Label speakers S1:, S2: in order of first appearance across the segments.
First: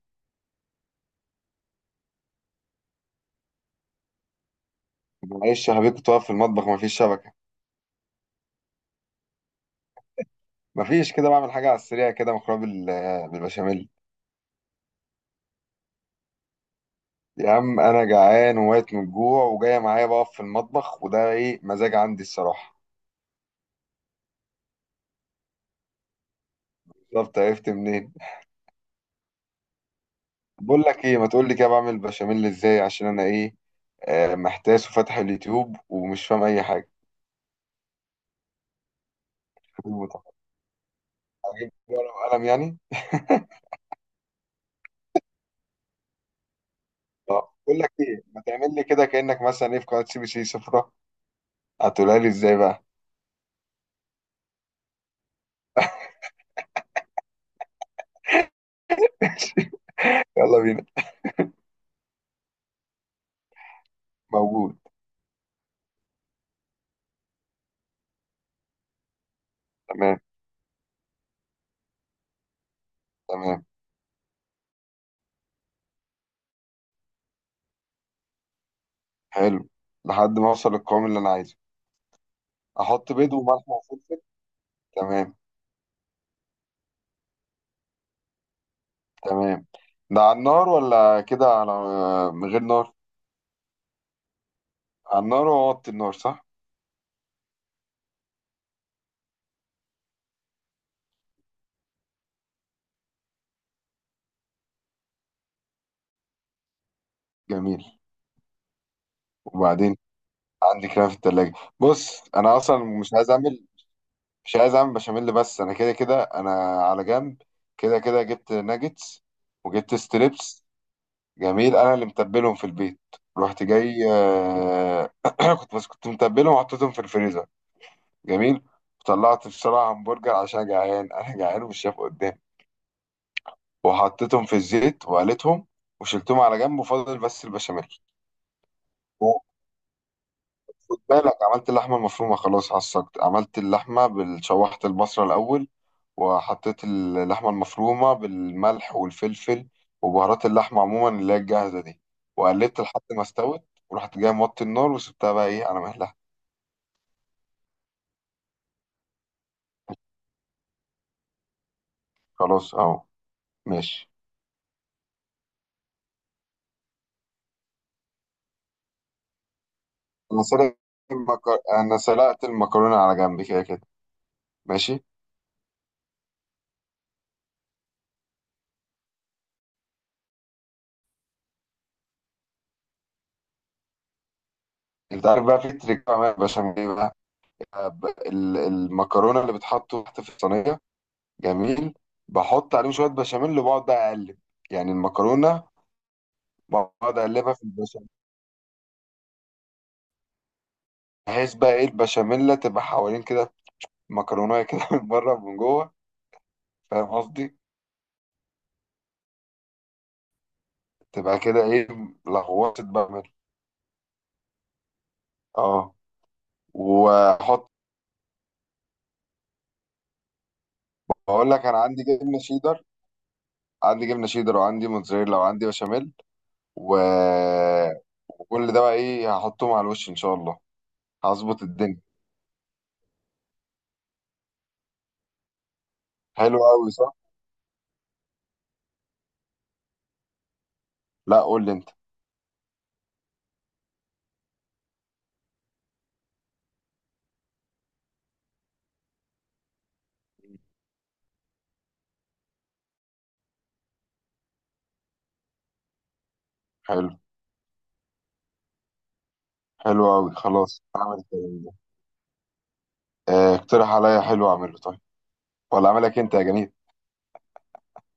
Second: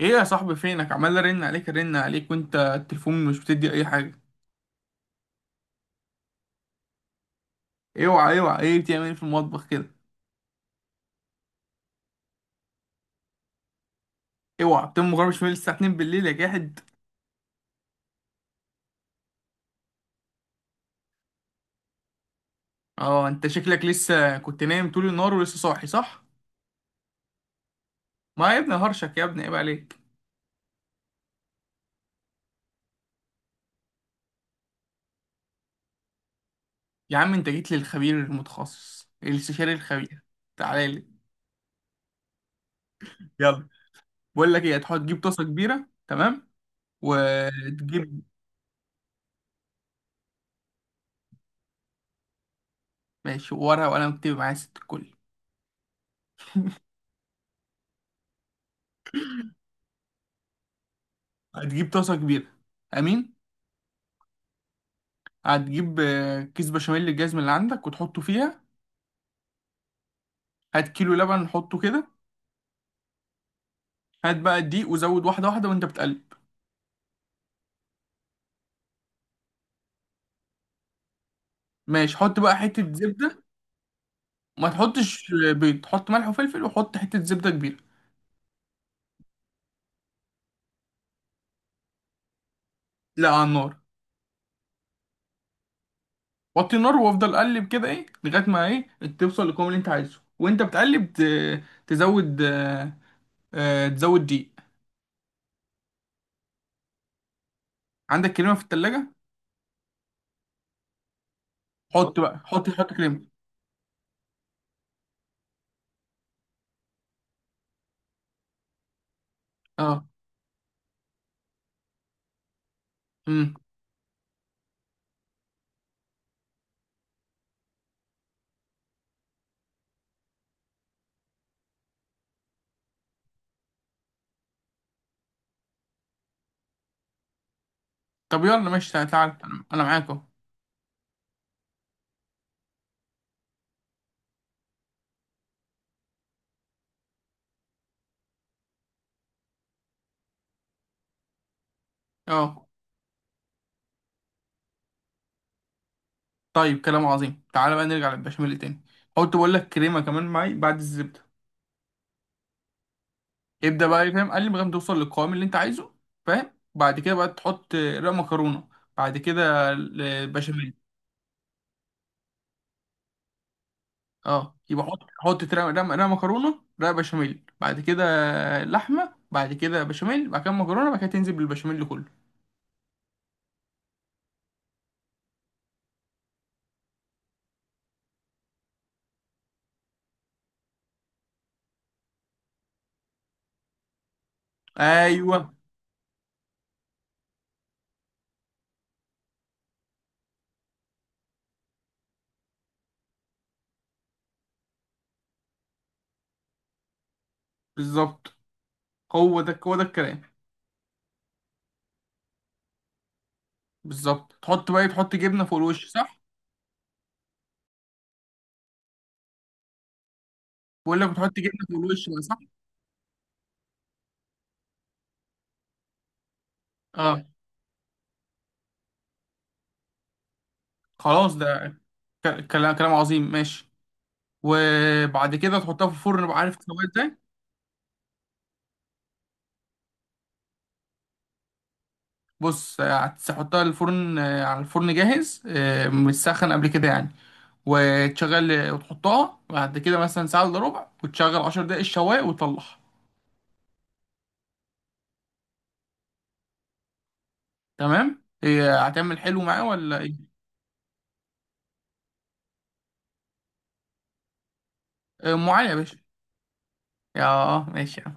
S1: ايه يا صاحبي، فينك؟ عمال ارن عليك ارن عليك وانت التليفون مش بتدي اي حاجه.
S2: معلش يا حبيبي، كنت واقف في المطبخ مفيش شبكة.
S1: اوعى اوعى، ايه بتعمل ايه في المطبخ كده؟
S2: مفيش، كده بعمل حاجة على السريع كده، مكرونة بالبشاميل.
S1: اوعى بتقوم مغربش من الساعه 2 بالليل يا جاحد.
S2: يا عم أنا جعان وميت من الجوع، وجاية معايا بقف في المطبخ، وده إيه مزاج عندي الصراحة.
S1: اه، انت شكلك لسه كنت نايم طول النهار ولسه صاحي، صح؟
S2: بالظبط، عرفت منين؟
S1: ما يا ابني هرشك يا ابني، عيب عليك.
S2: بقول لك إيه، ما تقول لي كده بعمل بشاميل إزاي، عشان أنا إيه، محتاس وفاتح اليوتيوب ومش فاهم أي حاجة.
S1: يا عم انت جيت للخبير المتخصص الاستشاري
S2: أجيب
S1: الخبير.
S2: ورقة
S1: تعالى لي.
S2: وقلم يعني؟
S1: يلا. بقول لك ايه، هتحط تجيب طاسه كبيره. تمام،
S2: بقول لك
S1: وتجيب
S2: إيه، ما تعمل لي كده كأنك مثلا إيه في قناة سي بي سي سفرة. هتقولها لي إزاي بقى؟
S1: ماشي ورقه وقلم، اكتب معايا ست الكل.
S2: يلا بينا.
S1: هتجيب طاسه كبيره. امين.
S2: موجود.
S1: هتجيب كيس بشاميل الجزم اللي عندك وتحطه فيها.
S2: تمام.
S1: هات كيلو لبن حطه كده.
S2: تمام.
S1: هات بقى الدقيق وزود واحدة واحدة وانت بتقلب.
S2: حلو. لحد ما اوصل للقوام اللي انا عايزه.
S1: ماشي، حط بقى حتة
S2: احط بيض
S1: زبدة.
S2: وملح وفلفل.
S1: ما تحطش
S2: تمام.
S1: بيض، حط ملح وفلفل وحط حتة زبدة كبيرة.
S2: تمام. ده على النار ولا كده على؟ من غير نار.
S1: لا، على النار.
S2: على النار واوطي النار، صح؟
S1: وطي النار وافضل قلب كده ايه لغاية ما ايه توصل للقوام اللي انت عايزه، وانت بتقلب تزود تزود دقيق.
S2: جميل.
S1: عندك كريمة في التلاجة؟
S2: وبعدين عندي كلام في التلاجة.
S1: حط
S2: بص
S1: بقى،
S2: انا
S1: حط
S2: اصلا
S1: حط
S2: مش
S1: كريمة.
S2: عايز اعمل، مش عايز اعمل بشاميل، بس انا كده كده انا على جنب. كده كده جبت ناجتس وجبت
S1: اه.
S2: ستريبس. جميل، انا اللي متبلهم في البيت.
S1: امم.
S2: رحت جاي كنت متبلهم وحطيتهم في الفريزر. جميل. طلعت في شارع همبرجر عشان جعان، انا جعان ومش شايف قدامي، وحطيتهم في الزيت وقليتهم وشلتهم على جنب وفضل بس البشاميل.
S1: طب يلا ماشي، تعال تعال.
S2: وخد
S1: انا معاك اهو.
S2: بالك عملت اللحمه المفرومه، خلاص عصقت، عملت اللحمه شوحت البصله الاول وحطيت اللحمه المفرومه بالملح والفلفل وبهارات اللحمه عموما اللي هي الجاهزه دي،
S1: اه.
S2: وقلبت لحد ما استوت. ورحت جاي موطي النار وسبتها بقى ايه على مهلها.
S1: طيب كلام عظيم، تعالى بقى نرجع للبشاميل تاني. قلت بقول لك كريمه كمان معي بعد الزبده.
S2: خلاص اهو.
S1: ابدا
S2: ماشي.
S1: بقى، فاهم؟ قال لي لغايه ما توصل للقوام اللي انت عايزه. فاهم، بعد كده بقى تحط رق مكرونه. بعد كده
S2: انا
S1: البشاميل.
S2: سلقت انا سلقت المكرونه على جنب كده كده.
S1: اه، يبقى حط
S2: ماشي.
S1: حط رق مكرونه، رق بشاميل بعد كده، لحمه بعد كده، بشاميل بعد كده، مكرونه، بعد كده تنزل بالبشاميل كله.
S2: انت عارف بقى في تريك بعملها بشاميل ايه بقى، المكرونه اللي بتحط تحت في الصينيه. جميل. بحط عليهم شويه بشاميل وبقعد بقى اقلب، يعني
S1: ايوه.
S2: المكرونه، بقعد اقلبها في البشاميل، بحيث بقى ايه البشاميل تبقى حوالين كده مكرونه كده من بره ومن جوه. فاهم قصدي؟
S1: بالظبط، هو ده هو ده الكلام.
S2: تبقى كده ايه، لغوصه بشاميل.
S1: بالظبط، تحط بقى تحط جبنه فوق الوش،
S2: اه،
S1: صح؟
S2: واحط.
S1: بقول لك بتحط
S2: بقول
S1: جبنه
S2: لك
S1: فوق
S2: انا عندي
S1: الوش بقى، صح؟
S2: جبنه شيدر. عندي جبنه شيدر وعندي موتزاريلا وعندي بشاميل و...
S1: اه.
S2: وكل ده بقى ايه، هحطهم على الوش ان شاء الله.
S1: خلاص
S2: هظبط
S1: ده
S2: الدنيا.
S1: كلام عظيم، ماشي. وبعد كده تحطها في الفرن بقى، عارف
S2: حلو
S1: تسويها
S2: قوي، صح؟
S1: ازاي؟
S2: لا، قول لي انت.
S1: بص، هتحطها الفرن، على الفرن جاهز متسخن قبل كده يعني، وتشغل وتحطها بعد كده مثلا ساعة الا ربع، وتشغل 10 دقايق الشواية وتطلعها.
S2: حلو.
S1: تمام، هي هتعمل حلو معاه ولا
S2: حلو قوي،
S1: ايه؟
S2: خلاص اعمل كده. اقترح عليا حلو اعمله طيب.
S1: ام علي يا
S2: ولا
S1: باشا.
S2: اعملك انت يا جميل؟
S1: يا ماشي يا عم.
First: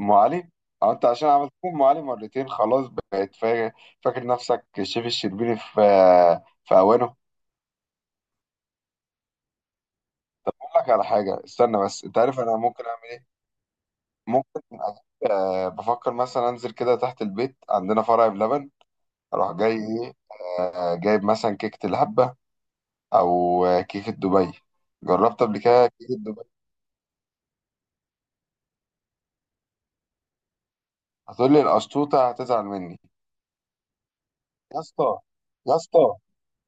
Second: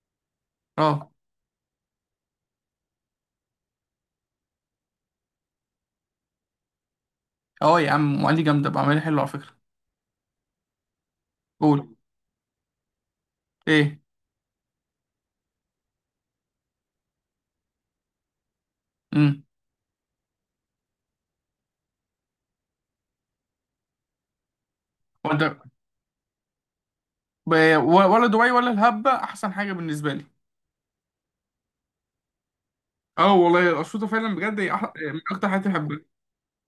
S2: ام علي. اه انت
S1: اه
S2: عشان عملت لي ام علي مرتين خلاص بقيت فاكر نفسك الشيف الشربيني في اوانه.
S1: اه، يا عم ام علي جامدة، بعملها حلو على فكرة.
S2: اقول لك على حاجه، استنى
S1: قول.
S2: بس، انت عارف انا ممكن اعمل ايه؟
S1: ايه.
S2: ممكن بفكر مثلا انزل كده تحت البيت، عندنا فرع بلبن،
S1: امم.
S2: اروح جاي ايه، جايب مثلا كيكه الهبه، او كيكه دبي. جربت
S1: وانت
S2: قبل كده كيكه دبي؟
S1: ولا دبي ولا الهبة احسن حاجة بالنسبة لي.
S2: هتقول لي القشطوطه هتزعل مني.
S1: اه والله الاسيوطه فعلا بجد هي
S2: يا اسطى،
S1: من اكتر حاجات
S2: يا
S1: اللي بحبها.
S2: اسطى،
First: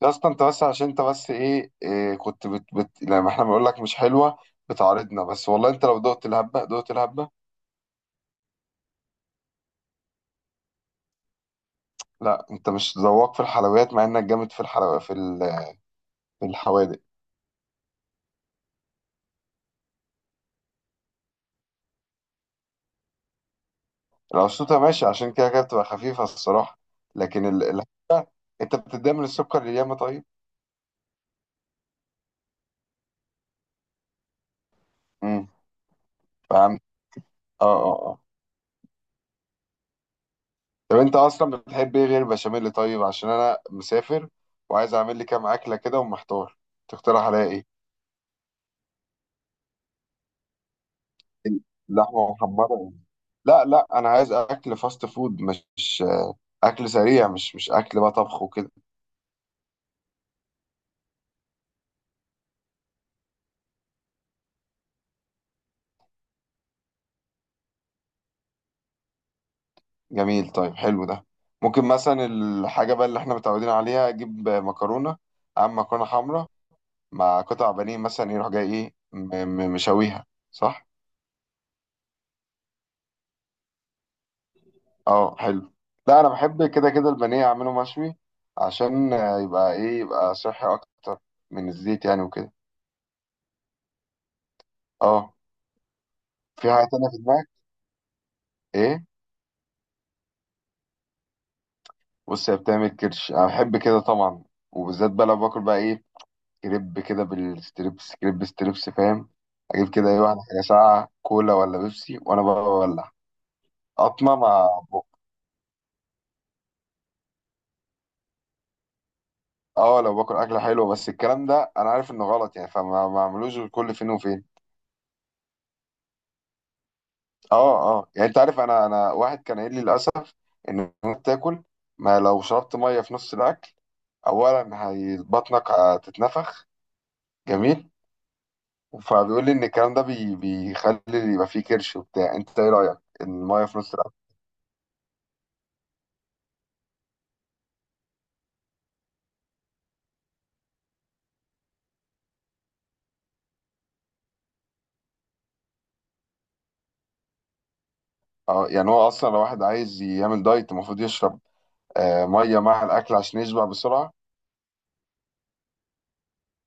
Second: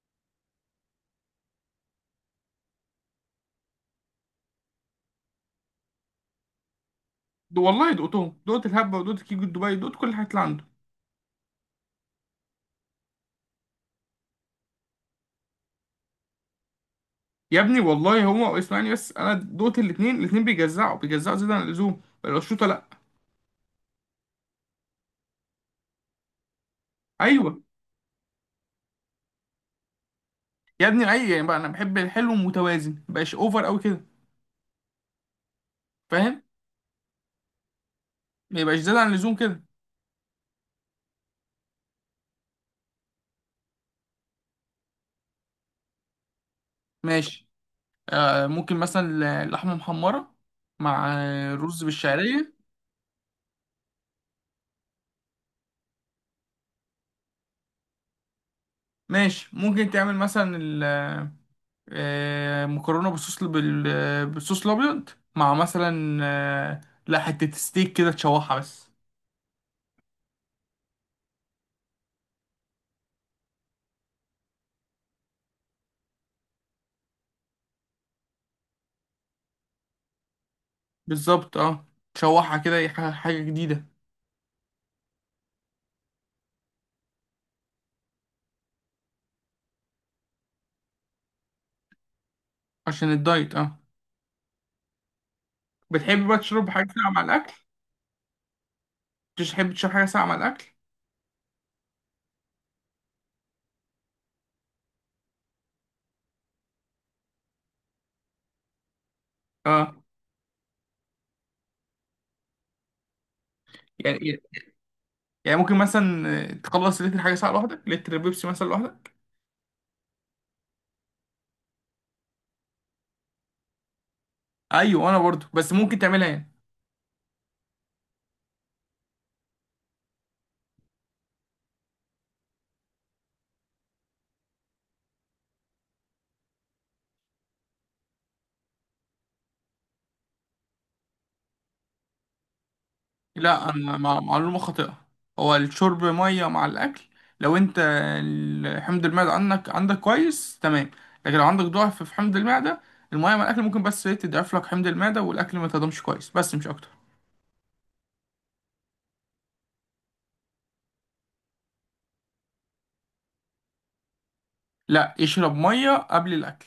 S2: يا اسطى، انت بس عشان انت بس ايه, إيه كنت بت لما احنا بنقول لك مش حلوه بتعارضنا بس، والله انت لو دقت الهبه دقت الهبه.
S1: ده والله دقتهم، دقت الهبه ودقت كيكو دبي، دقت كل الحاجات اللي عنده.
S2: لا انت مش ذواق في الحلويات، مع انك جامد في الحلويات في الحوادق.
S1: يا ابني والله هو اسمعني، بس انا دقت الاثنين الاثنين بيجزعوا بيجزعوا زياده عن اللزوم، الاسيوطه لا.
S2: القشطوطه ماشي عشان كده كده بتبقى خفيفه الصراحه، لكن
S1: ايوه
S2: انت بتتضايق من السكر اللي ياما طيب.
S1: يا ابني، اي يعني بقى انا بحب الحلو المتوازن، ما يبقاش اوفر قوي كده.
S2: امم.
S1: فاهم.
S2: فهمت. اه. اه.
S1: ما يبقاش زياده عن اللزوم كده.
S2: طب انت اصلا بتحب ايه غير البشاميل؟ طيب عشان انا مسافر وعايز اعمل لي كام اكله كده ومحتار، تقترح عليا
S1: ماشي.
S2: ايه؟
S1: ممكن مثلا لحمه محمره مع رز
S2: لحمه
S1: بالشعريه.
S2: محمره؟ لا لا، انا عايز اكل فاست فود، مش اكل سريع، مش اكل بقى طبخ وكده.
S1: ماشي ممكن تعمل مثلا مكرونه بالصوص بالصوص الابيض، مع مثلا لا حته ستيك كده تشوحها بس.
S2: جميل، طيب حلو ده. ممكن مثلا الحاجه بقى اللي احنا متعودين عليها، اجيب مكرونه، اعمل مكرونه حمراء مع قطع بانيه مثلا، يروح جاي ايه مشويها. صح.
S1: بالظبط، اه. تشوحها كده، حاجه جديده.
S2: اه حلو. لا انا بحب كده كده البانيه اعمله مشوي عشان يبقى ايه، يبقى صحي اكتر من الزيت يعني وكده.
S1: عشان الدايت، اه.
S2: اه.
S1: بتحب بقى تشرب
S2: في حاجه
S1: حاجه
S2: تانية
S1: ساقعه
S2: في
S1: مع
S2: دماغك؟
S1: الاكل؟
S2: ايه؟
S1: بتحب تشرب حاجه ساقعه مع الاكل؟
S2: بص هي بتعمل كرش، انا بحب كده طبعا، وبالذات بقى لو باكل بقى ايه كريب كده بالستريبس، كريب ستريبس فاهم، اجيب
S1: اه،
S2: كده ايه واحده حاجه ساقعه كولا ولا بيبسي، وانا بقى بولع قطمه
S1: يعني،
S2: مع بق.
S1: ممكن مثلا تخلص لتر حاجه ساقعه لوحدك، لتر بيبسي مثلا لوحدك.
S2: اه، لو باكل اكله حلوه، بس الكلام ده انا عارف انه غلط يعني، فما ما اعملوش غير كل فين وفين.
S1: ايوه انا برضو، بس ممكن تعملها يعني.
S2: اه. اه يعني انت عارف، انا واحد كان قايل لي للاسف ان انت تاكل ما، لو شربت ميه في نص الاكل، اولا هي بطنك هتتنفخ، جميل، فبيقول لي ان الكلام ده بيخلي يبقى فيه كرش وبتاع. انت ايه رايك إن الميه
S1: لا
S2: في نص
S1: انا
S2: الاكل؟
S1: مع معلومه خاطئه. هو الشرب ميه مع الاكل لو انت حمض المعده عندك كويس، تمام. لكن لو عندك ضعف في حمض المعده، الميه مع الاكل ممكن بس إيه تضعف لك حمض المعده والاكل ما تهضمش كويس، بس مش اكتر.
S2: اه يعني هو اصلا لو واحد عايز يعمل دايت المفروض يشرب ميه مع الاكل عشان يشبع بسرعه.
S1: لا، اشرب ميه قبل الاكل.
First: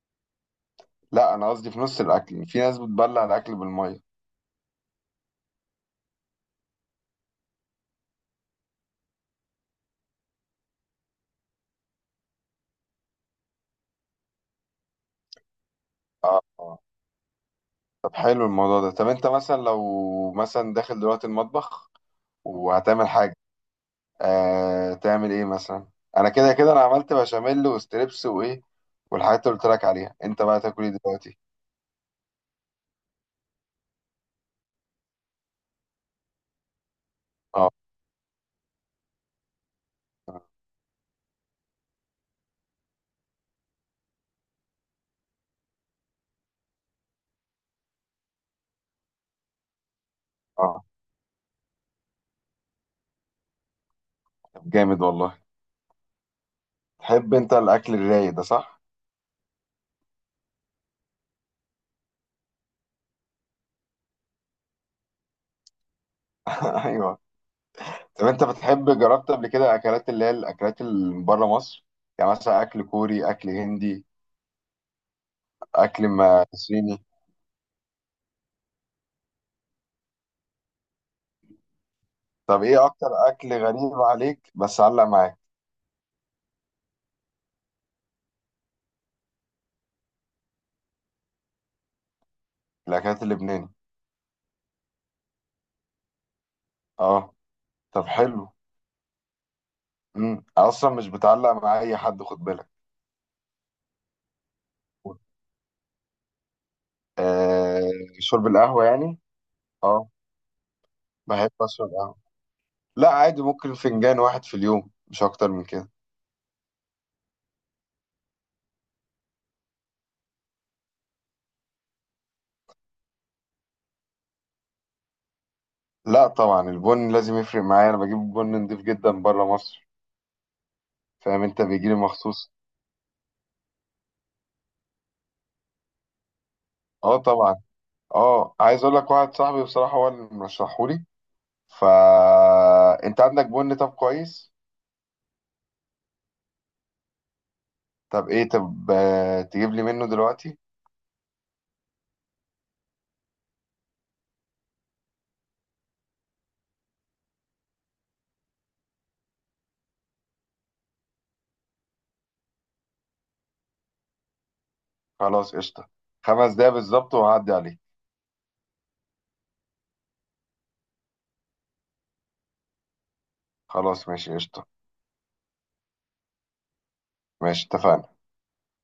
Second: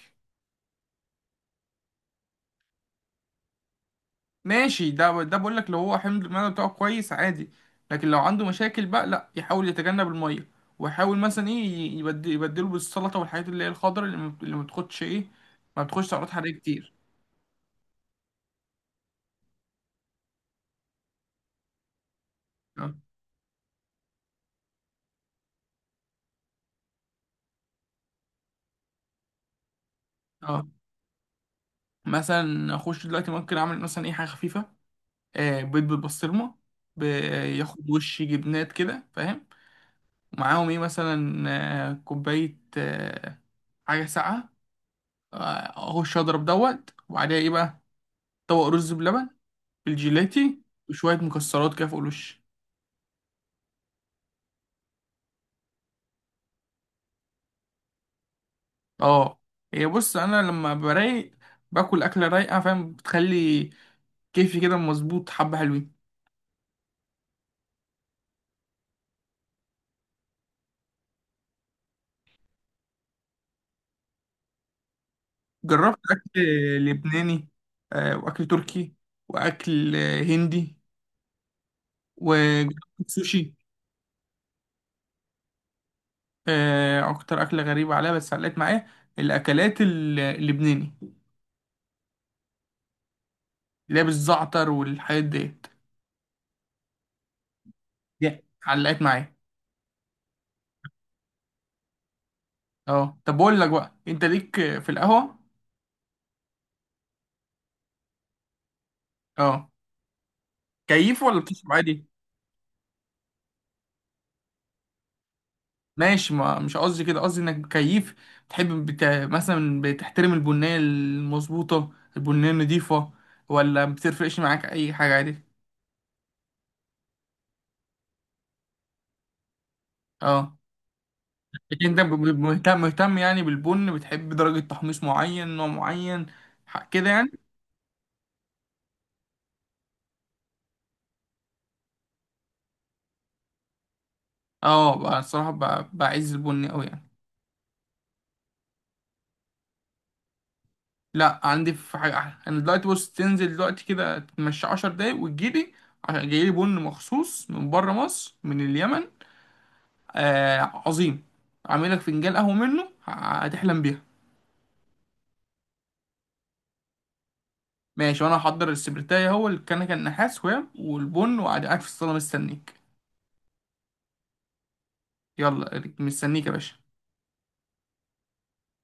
S2: لا انا قصدي في نص الاكل، في ناس بتبلع الاكل بالميه.
S1: ماشي، ده بقول لك لو هو حمض المعده بتاعه كويس عادي. لكن لو عنده مشاكل بقى لا، يحاول يتجنب الميه، ويحاول مثلا ايه يبدله بالسلطه والحاجات اللي هي الخضراء، اللي ما بتاخدش ايه، ما بتاخدش سعرات
S2: اه.
S1: حراريه كتير.
S2: طب حلو الموضوع ده. طب انت مثلا لو مثلا داخل دلوقتي المطبخ
S1: اه،
S2: وهتعمل حاجه، تعمل ايه مثلا؟ انا كده كده انا عملت بشاميل وستريبس وايه والحاجات اللي قلت لك عليها، انت بقى
S1: آه.
S2: تاكل ايه دلوقتي؟
S1: مثلا اخش دلوقتي ممكن اعمل مثلا اي حاجه خفيفه، آه، بيض بالبسطرمه، ب-
S2: اه.
S1: ياخد وش جبنات كده، فاهم؟ معاهم ايه مثلا، آه، كوبايه حاجه ساقعه، اخش اضرب دوت، وبعدها ايه بقى؟ طبق رز بلبن بالجيلاتي
S2: اه
S1: وشويه مكسرات كده فوق الوش.
S2: طب جامد والله. تحب انت الاكل الرايق ده، صح؟
S1: اه. هي بص، انا لما برايق باكل اكله رايقه، فاهم؟ بتخلي كيفي كده مظبوط، حبه حلوين.
S2: ايوه. طب انت بتحب، جربت قبل كده اكلات اللي هي الاكلات اللي من بره مصر؟ يعني مثلا اكل كوري، اكل هندي،
S1: جربت
S2: اكل
S1: أكل
S2: صيني.
S1: لبناني، وأكل تركي، وأكل هندي،
S2: طب
S1: وجربت
S2: ايه اكتر
S1: السوشي.
S2: اكل غريب عليك بس علق معاك؟
S1: أكتر أكلة غريبة عليا بس علقت معايا الأكلات اللبناني،
S2: الاكلات اللبناني.
S1: اللي هي بالزعتر والحاجات ديت،
S2: اه. طب
S1: دي
S2: حلو.
S1: علقت معايا.
S2: امم. اصلا مش بتعلق مع اي حد خد بالك.
S1: اه، طب بقول لك بقى، أنت ليك في القهوة؟
S2: آه شرب القهوة يعني؟
S1: اه،
S2: اه.
S1: كيف ولا
S2: بحب
S1: بتشرب
S2: اشرب
S1: عادي؟
S2: قهوة. لا عادي، ممكن فنجان واحد في اليوم مش اكتر من كده.
S1: ماشي، ما مش قصدي كده، قصدي إنك كيف بتحب مثلا بتحترم البنية المظبوطة، البنية النضيفة، ولا بتفرقش معاك أي حاجة عادي؟
S2: لا طبعا، البن لازم يفرق معايا، انا بجيب بن نضيف جدا بره مصر،
S1: اه،
S2: فاهم، انت
S1: لكن
S2: بيجي لي
S1: انت
S2: مخصوص.
S1: مهتم يعني بالبن، بتحب درجة تحميص معين، نوع معين كده
S2: اه
S1: يعني؟
S2: طبعا. اه عايز اقول لك، واحد صاحبي بصراحة هو اللي مرشحهولي، فا انت عندك بن طب كويس؟
S1: اه بقى الصراحة بعز البن قوي يعني.
S2: طب ايه، طب تجيب لي منه دلوقتي.
S1: لا، عندي في حاجة احلى انا دلوقتي. بص، تنزل دلوقتي كده تمشي 10 دقايق وتجيلي، عشان جايلي بن مخصوص من بره مصر من اليمن. آه، عظيم. عامل لك فنجان قهوة منه هتحلم بيها.
S2: خلاص قشطة. 5 دقايق بالظبط وهعدي عليه.
S1: ماشي، وانا هحضر السبرتاية هو الكنكة النحاس، وهي والبن، وقاعد قاعد في الصالة مستنيك.
S2: خلاص ماشي قشطة.
S1: يلا، مستنيك يا باشا.
S2: ماشي اتفقنا.